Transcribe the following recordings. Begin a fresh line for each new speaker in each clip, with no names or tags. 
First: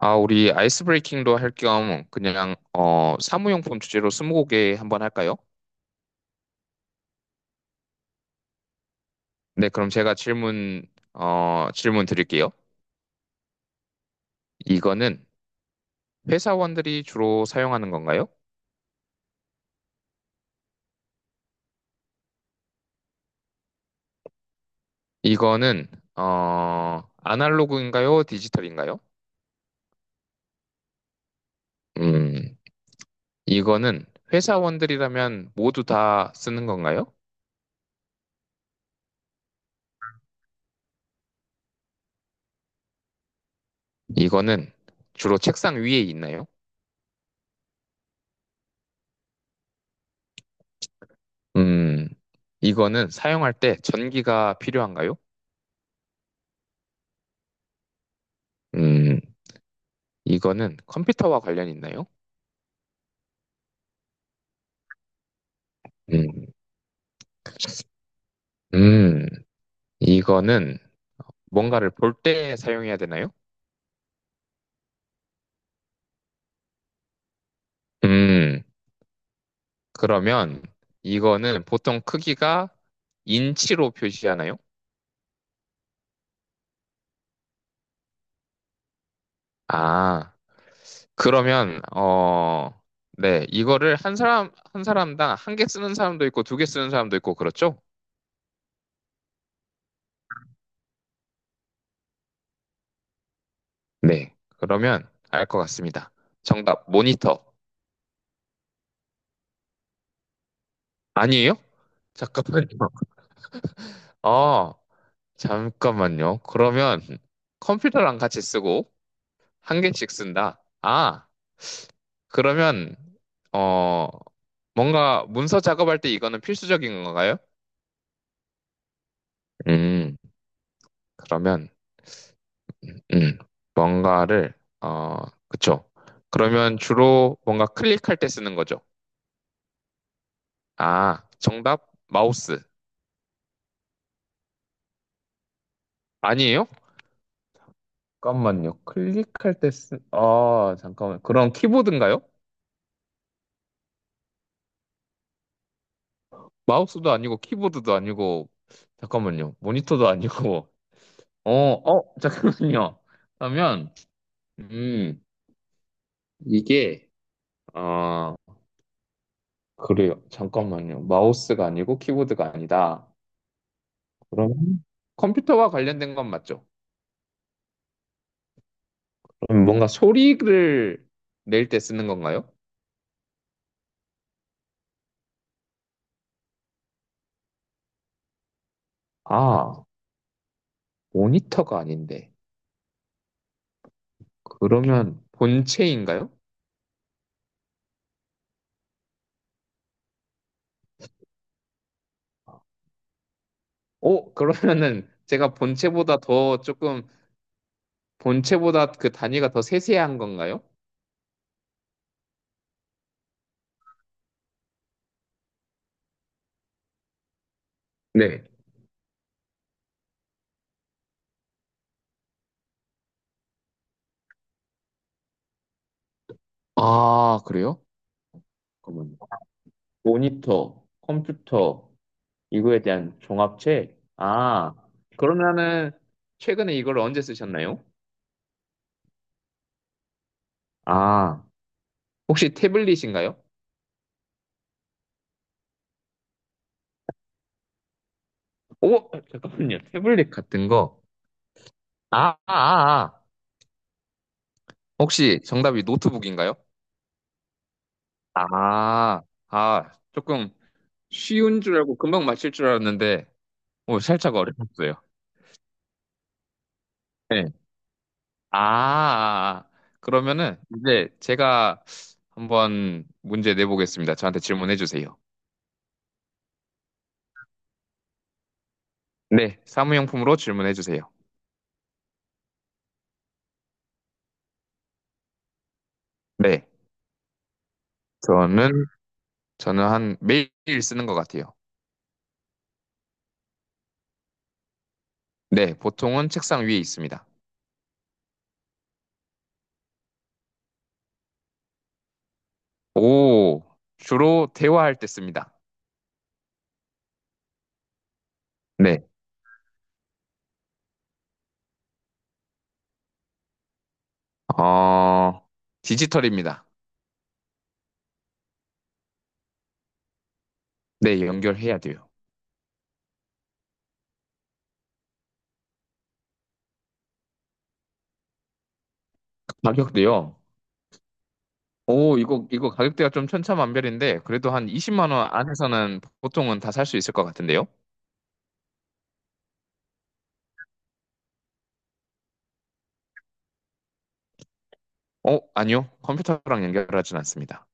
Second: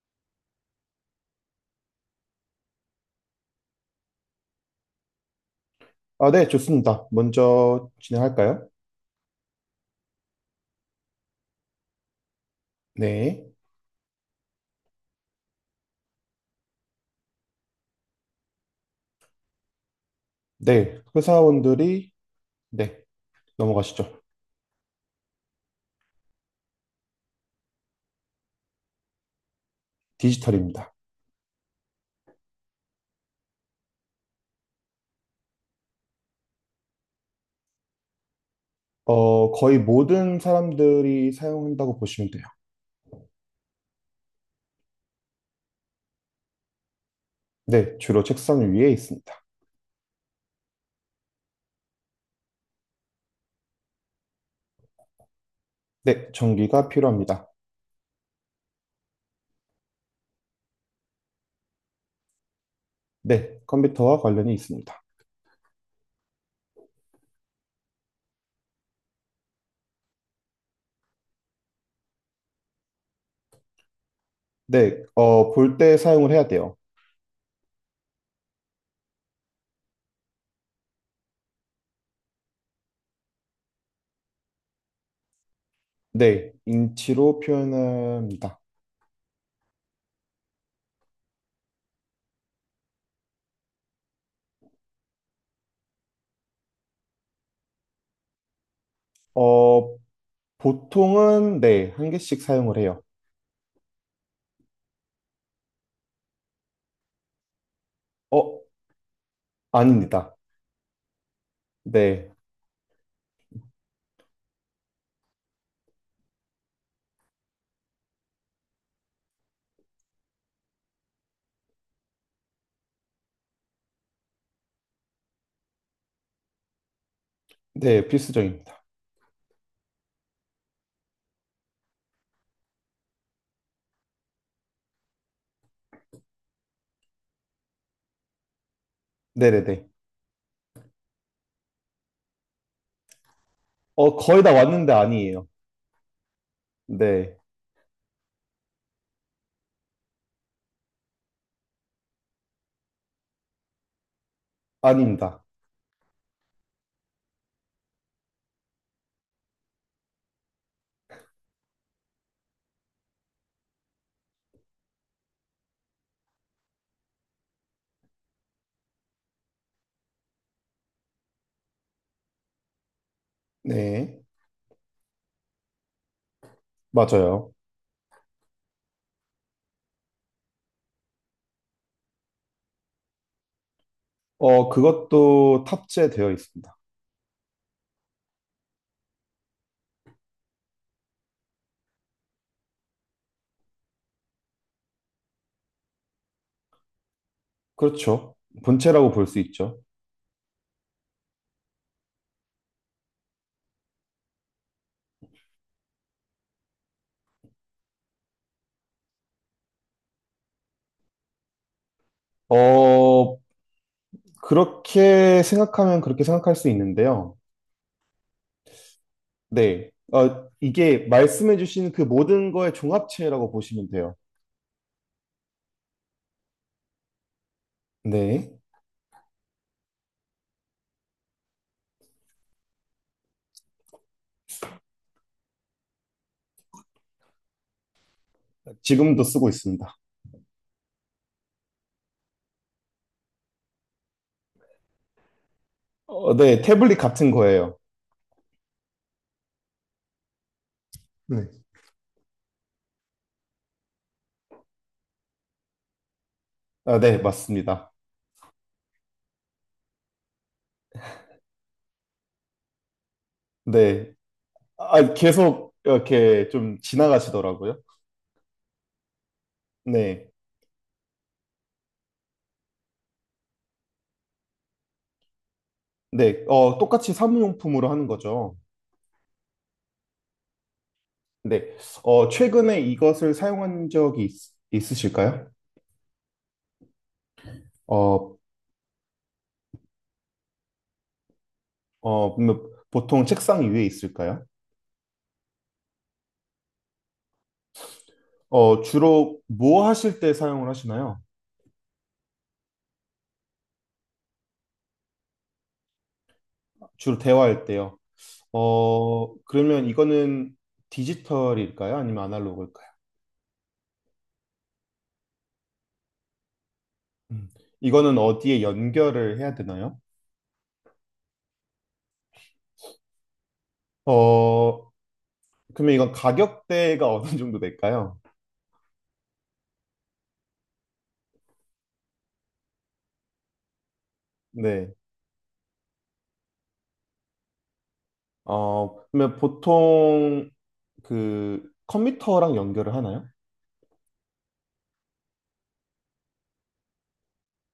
아, 우리 아이스 브레이킹도 할 겸 그냥 사무용품 주제로 스무고개 한번 할까요?
아, 네, 좋습니다. 먼저 진행할까요?
네, 그럼 제가 질문 질문 드릴게요.
네.
이거는 회사원들이 주로 사용하는 건가요?
네. 회사원들이, 네. 넘어가시죠.
이거는 아날로그인가요? 디지털인가요?
디지털입니다.
음, 이거는 회사원들이라면 모두 다 쓰는 건가요?
거의 모든 사람들이 사용한다고 보시면 돼요.
이거는 주로 책상 위에 있나요?
네. 주로 책상 위에 있습니다.
음, 이거는 사용할 때 전기가 필요한가요?
네. 전기가 필요합니다.
음. 이거는 컴퓨터와 관련이 있나요?
네. 컴퓨터와 관련이 있습니다.
음, 음, 이거는 뭔가를 볼 때 사용해야 되나요?
네. 볼 때 사용을 해야 돼요.
음, 그러면 이거는 보통 크기가 인치로 표시하나요?
네. 인치로 표현합니다.
아, 그러면, 네, 이거를 한 사람, 한 사람당 한 개 쓰는 사람도 있고 두 개 쓰는 사람도 있고 그렇죠?
어, 보통은, 네. 한 개씩 사용을 해요.
네, 그러면 알 것 같습니다. 정답, 모니터.
어, 아닙니다.
아니에요?
네,
잠깐만요. 아, 잠깐만요. 그러면 컴퓨터랑 같이 쓰고 한 개씩 쓴다. 아, 그러면 어 뭔가 문서 작업할 때 이거는 필수적인 건가요?
네, 필수적입니다.
음, 그러면 음 뭔가를 어 그쵸. 그러면 주로 뭔가 클릭할 때 쓰는 거죠.
네네네.
아, 정답 마우스.
거의 다 왔는데 아니에요.
아니에요?
네,
잠깐만요. 클릭할 때 쓰... 아, 잠깐만. 그럼 키보드인가요?
아닙니다.
마우스도 아니고 키보드도 아니고 잠깐만요. 모니터도 아니고 잠깐만요. 그러면, 음, 이게, 아, 그래요. 잠깐만요. 마우스가 아니고 키보드가 아니다.
네,
그러면 컴퓨터와 관련된 건 맞죠?
맞아요.
그럼 뭔가 소리를 낼 때 쓰는 건가요?
그것도 탑재되어 있습니다.
아, 모니터가 아닌데. 그러면 본체인가요?
그렇죠. 본체라고 볼 수 있죠.
그러면은 제가 본체보다 더 조금, 본체보다 그 단위가 더 세세한 건가요?
어, 그렇게 생각하면 그렇게 생각할 수 있는데요.
네.
네, 이게 말씀해주신 그 모든 거의 종합체라고 보시면 돼요.
아, 그래요?
네,
잠깐만요. 모니터, 컴퓨터, 이거에 대한 종합책? 아, 그러면은 최근에 이걸 언제 쓰셨나요?
지금도 쓰고 있습니다.
아, 혹시 태블릿인가요?
네, 태블릿 같은 거예요.
오, 잠깐만요. 태블릿 같은 거.
네.
아, 아, 아. 아. 혹시 정답이 노트북인가요?
아, 네, 맞습니다.
아, 아, 조금 쉬운 줄 알고 금방 맞힐 줄 알았는데, 오,
네,
살짝 어려웠어요.
아, 계속 이렇게 좀
네.
지나가시더라고요.
아, 아, 아.
네.
그러면은 이제 제가 한번 문제 내보겠습니다. 저한테 질문해 주세요.
네. 똑같이 사무용품으로 하는 거죠.
네, 사무용품으로 질문해 주세요.
네. 어, 최근에 이것을 사용한 적이 으실까요?
네.
어,
저는 저는 한 매일 쓰는 것 같아요.
보통 책상 위에 있을까요?
네, 보통은 책상 위에 있습니다.
주로 뭐 하실 때 사용을 하시나요?
오, 주로 대화할 때 씁니다.
주로 대화할 때요.
네,
어, 그러면 이거는 디지털일까요? 아니면 아날로그일까요?
어, 디지털입니다.
음, 이거는 어디에 연결을 해야 되나요?
네, 연결해야 돼요.
어, 그러면 이건 가격대가 어느 정도 될까요?
가격도요. 오, 이거 가격대가 좀 천차만별인데 그래도 한
네.
20만 원 안에서는 보통은 다 살 수 있을 것 같은데요.
그러면 보통 그 컴퓨터랑 연결을 하나요?
아니요. 컴퓨터랑 연결하진 않습니다.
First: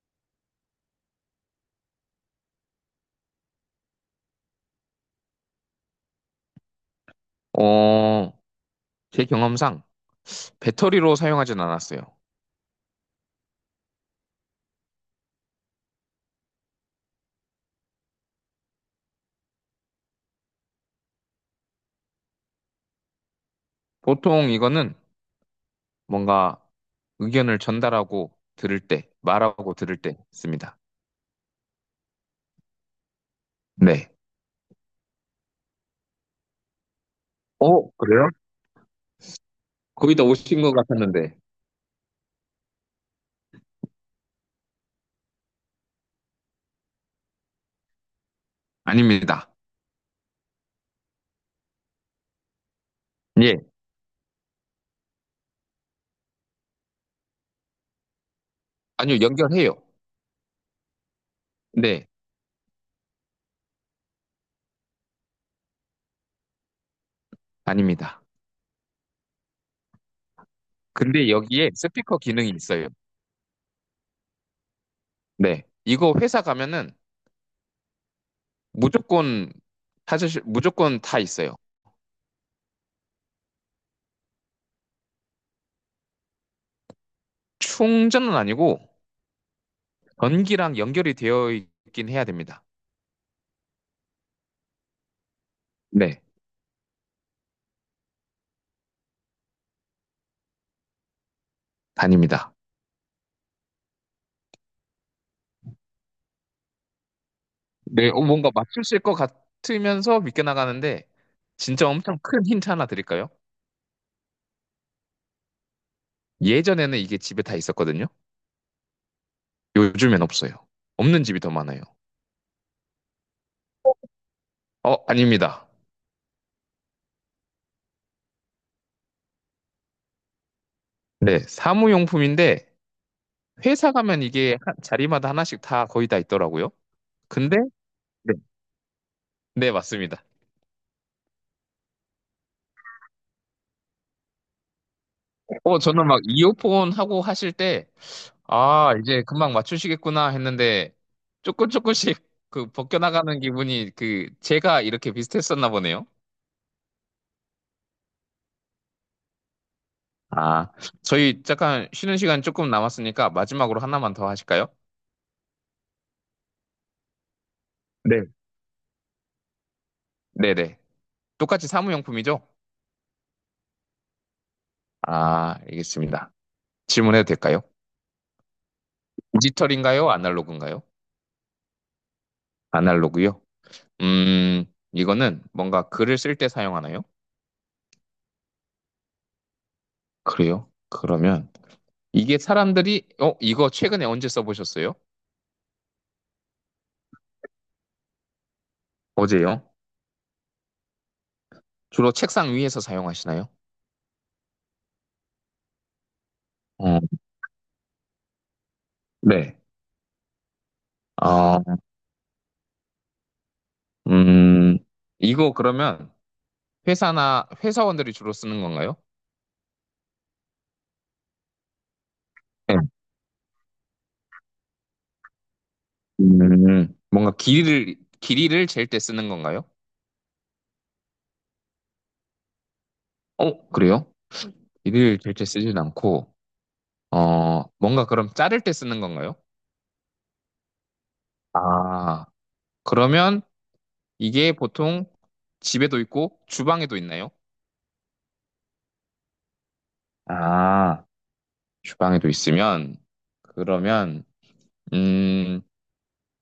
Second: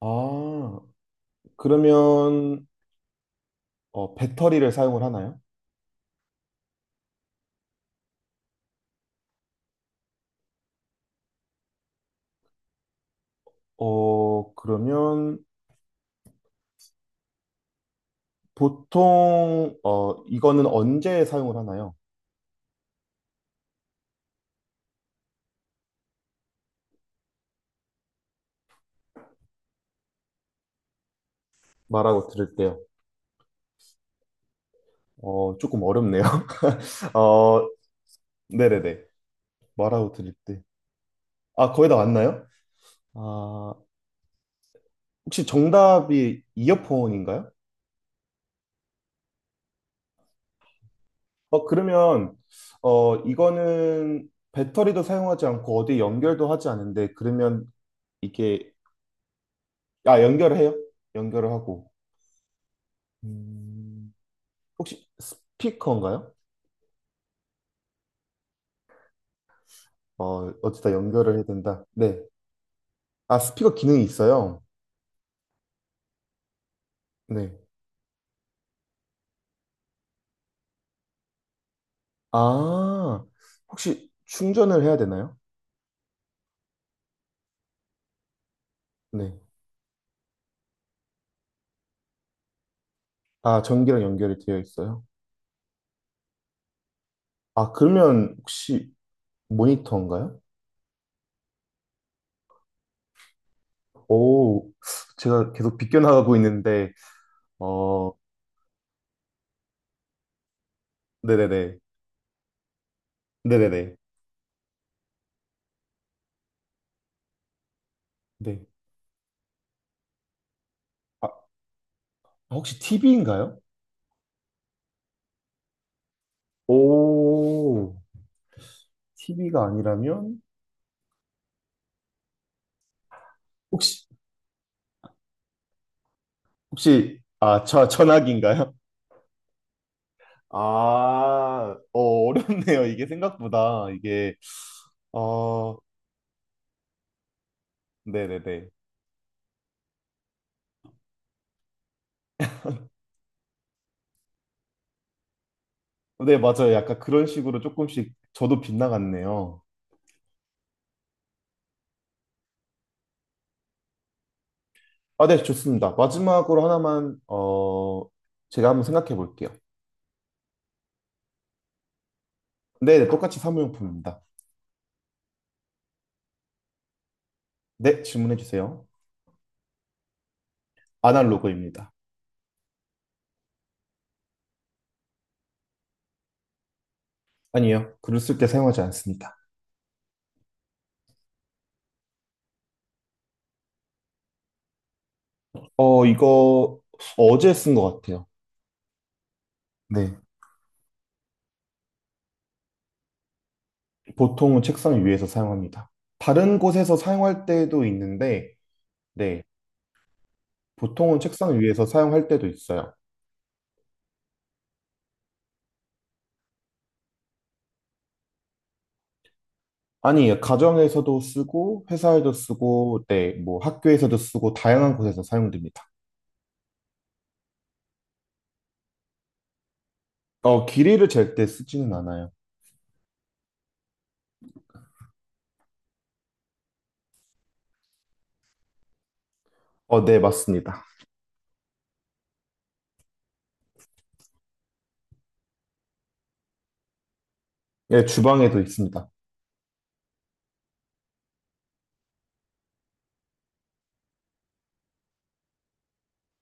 아, 그러면 배터리를 사용을 하나요?
어, 제 경험상 배터리로 사용하진 않았어요.
그러면 보통 이거는 언제 사용을 하나요?
보통 이거는 뭔가 의견을 전달하고 들을 때, 말하고 들을 때 씁니다.
말하고 들을 때요.
네.
어, 조금 어렵네요. 어,
어, 그래요?
네네네. 말하고
거의 다
들을
오신
때.
것 같았는데.
아, 거의 다 왔나요? 아, 혹시 정답이 이어폰인가요?
아닙니다.
그러면,
예.
이거는 배터리도 사용하지 않고 어디 연결도 하지 않는데, 그러면 이게,
아니요, 연결해요.
아, 연결을 해요? 연결을 하고.
네,
음, 혹시 스피커인가요?
아닙니다.
어, 어디다
근데
연결을 해야
여기에
된다.
스피커
네.
기능이 있어요.
아, 스피커 기능이 있어요?
네. 이거 회사 가면은
네.
무조건 찾으실, 무조건 다 있어요.
아, 혹시 충전을 해야 되나요?
충전은 아니고
네.
전기랑 연결이 되어 있긴 해야 됩니다.
아, 전기랑 연결이 되어 있어요.
네,
아, 그러면 혹시 모니터인가요?
다닙니다.
오, 제가 계속 비껴나가고 있는데,
네,
어,
뭔가 맞추실 것 같으면서 믿게 나가는데
네네네.
진짜 엄청 큰 힌트 하나 드릴까요?
네네네.
예전에는 이게 집에 다 있었거든요.
네.
요즘엔 없어요. 없는
아,
집이 더 많아요.
혹시 TV인가요?
아닙니다.
오, TV가 아니라면?
네, 사무용품인데 회사
혹시,
가면 이게 자리마다 하나씩 다 거의 다 있더라고요.
혹시,
근데
아, 저,
네,
전화기인가요?
네, 맞습니다.
아, 어렵네요. 이게 생각보다, 어,
어, 저는 막 이어폰 하고 하실 때
네네네.
아, 이제 금방 맞추시겠구나 했는데 조금 조금씩 그 벗겨나가는 기분이 그 제가 이렇게 비슷했었나 보네요.
네, 맞아요. 약간 그런 식으로 조금씩 저도 빗나갔네요.
아, 저희 잠깐 쉬는 시간 조금 남았으니까 마지막으로 하나만 더 하실까요?
아, 네, 좋습니다. 마지막으로 하나만, 어,
네.
제가 한번 생각해 볼게요.
네네. 똑같이 사무용품이죠?
네, 네, 똑같이 사무용품입니다.
아, 알겠습니다. 질문해도 될까요?
네, 질문해 주세요.
디지털인가요? 아날로그인가요?
아날로그입니다.
아날로그요? 음, 이거는 뭔가 글을 쓸 때 사용하나요?
아니요. 글을 쓸 때 사용하지 않습니다.
그래요? 그러면 이게 사람들이, 이거 최근에 언제 써보셨어요?
어, 이거 어제 쓴 것 같아요.
어제요?
네.
주로 책상 위에서 사용하시나요?
보통은 책상 위에서 사용합니다. 다른 곳에서
어,
사용할 때도 있는데, 네.
네.
보통은 책상
아,
위에서 사용할 때도 있어요.
음, 이거 그러면 회사나 회사원들이 주로 쓰는 건가요?
아니, 가정에서도 쓰고, 회사에도 쓰고, 네, 뭐 학교에서도 쓰고, 다양한 곳에서 사용됩니다.
뭔가 길이를, 길이를 잴 때 쓰는 건가요?
어, 길이를 잴 때 쓰지는 않아요.
어, 그래요? 길이를 잴 때 쓰진 않고, 뭔가 그럼 자를 때 쓰는 건가요?
어, 네, 맞습니다.
아, 그러면 이게 보통 집에도 있고 주방에도 있나요?
예, 주방에도 있습니다.
아, 주방에도 있으면, 그러면, 음,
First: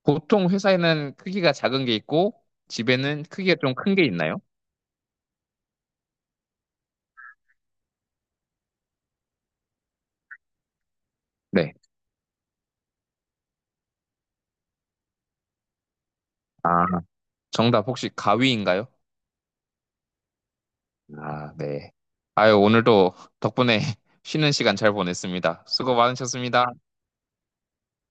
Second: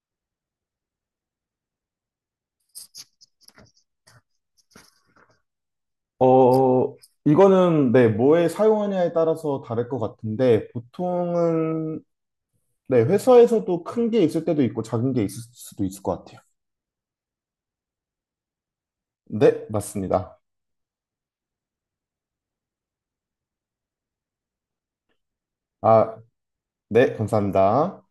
보통 회사에는 크기가 작은 게 있고, 집에는 크기가 좀 큰 게 있나요?
어, 이거는 네, 뭐에 사용하냐에 따라서 다를 것 같은데
네.
보통은 네, 회사에서도 큰 게 있을 때도 있고 작은 게 있을 수도 있을 것 같아요.
아, 정답 혹시 가위인가요?
네, 맞습니다.
아, 네. 아유, 오늘도 덕분에 쉬는 시간 잘 보냈습니다. 수고
아,
많으셨습니다.
네, 감사합니다.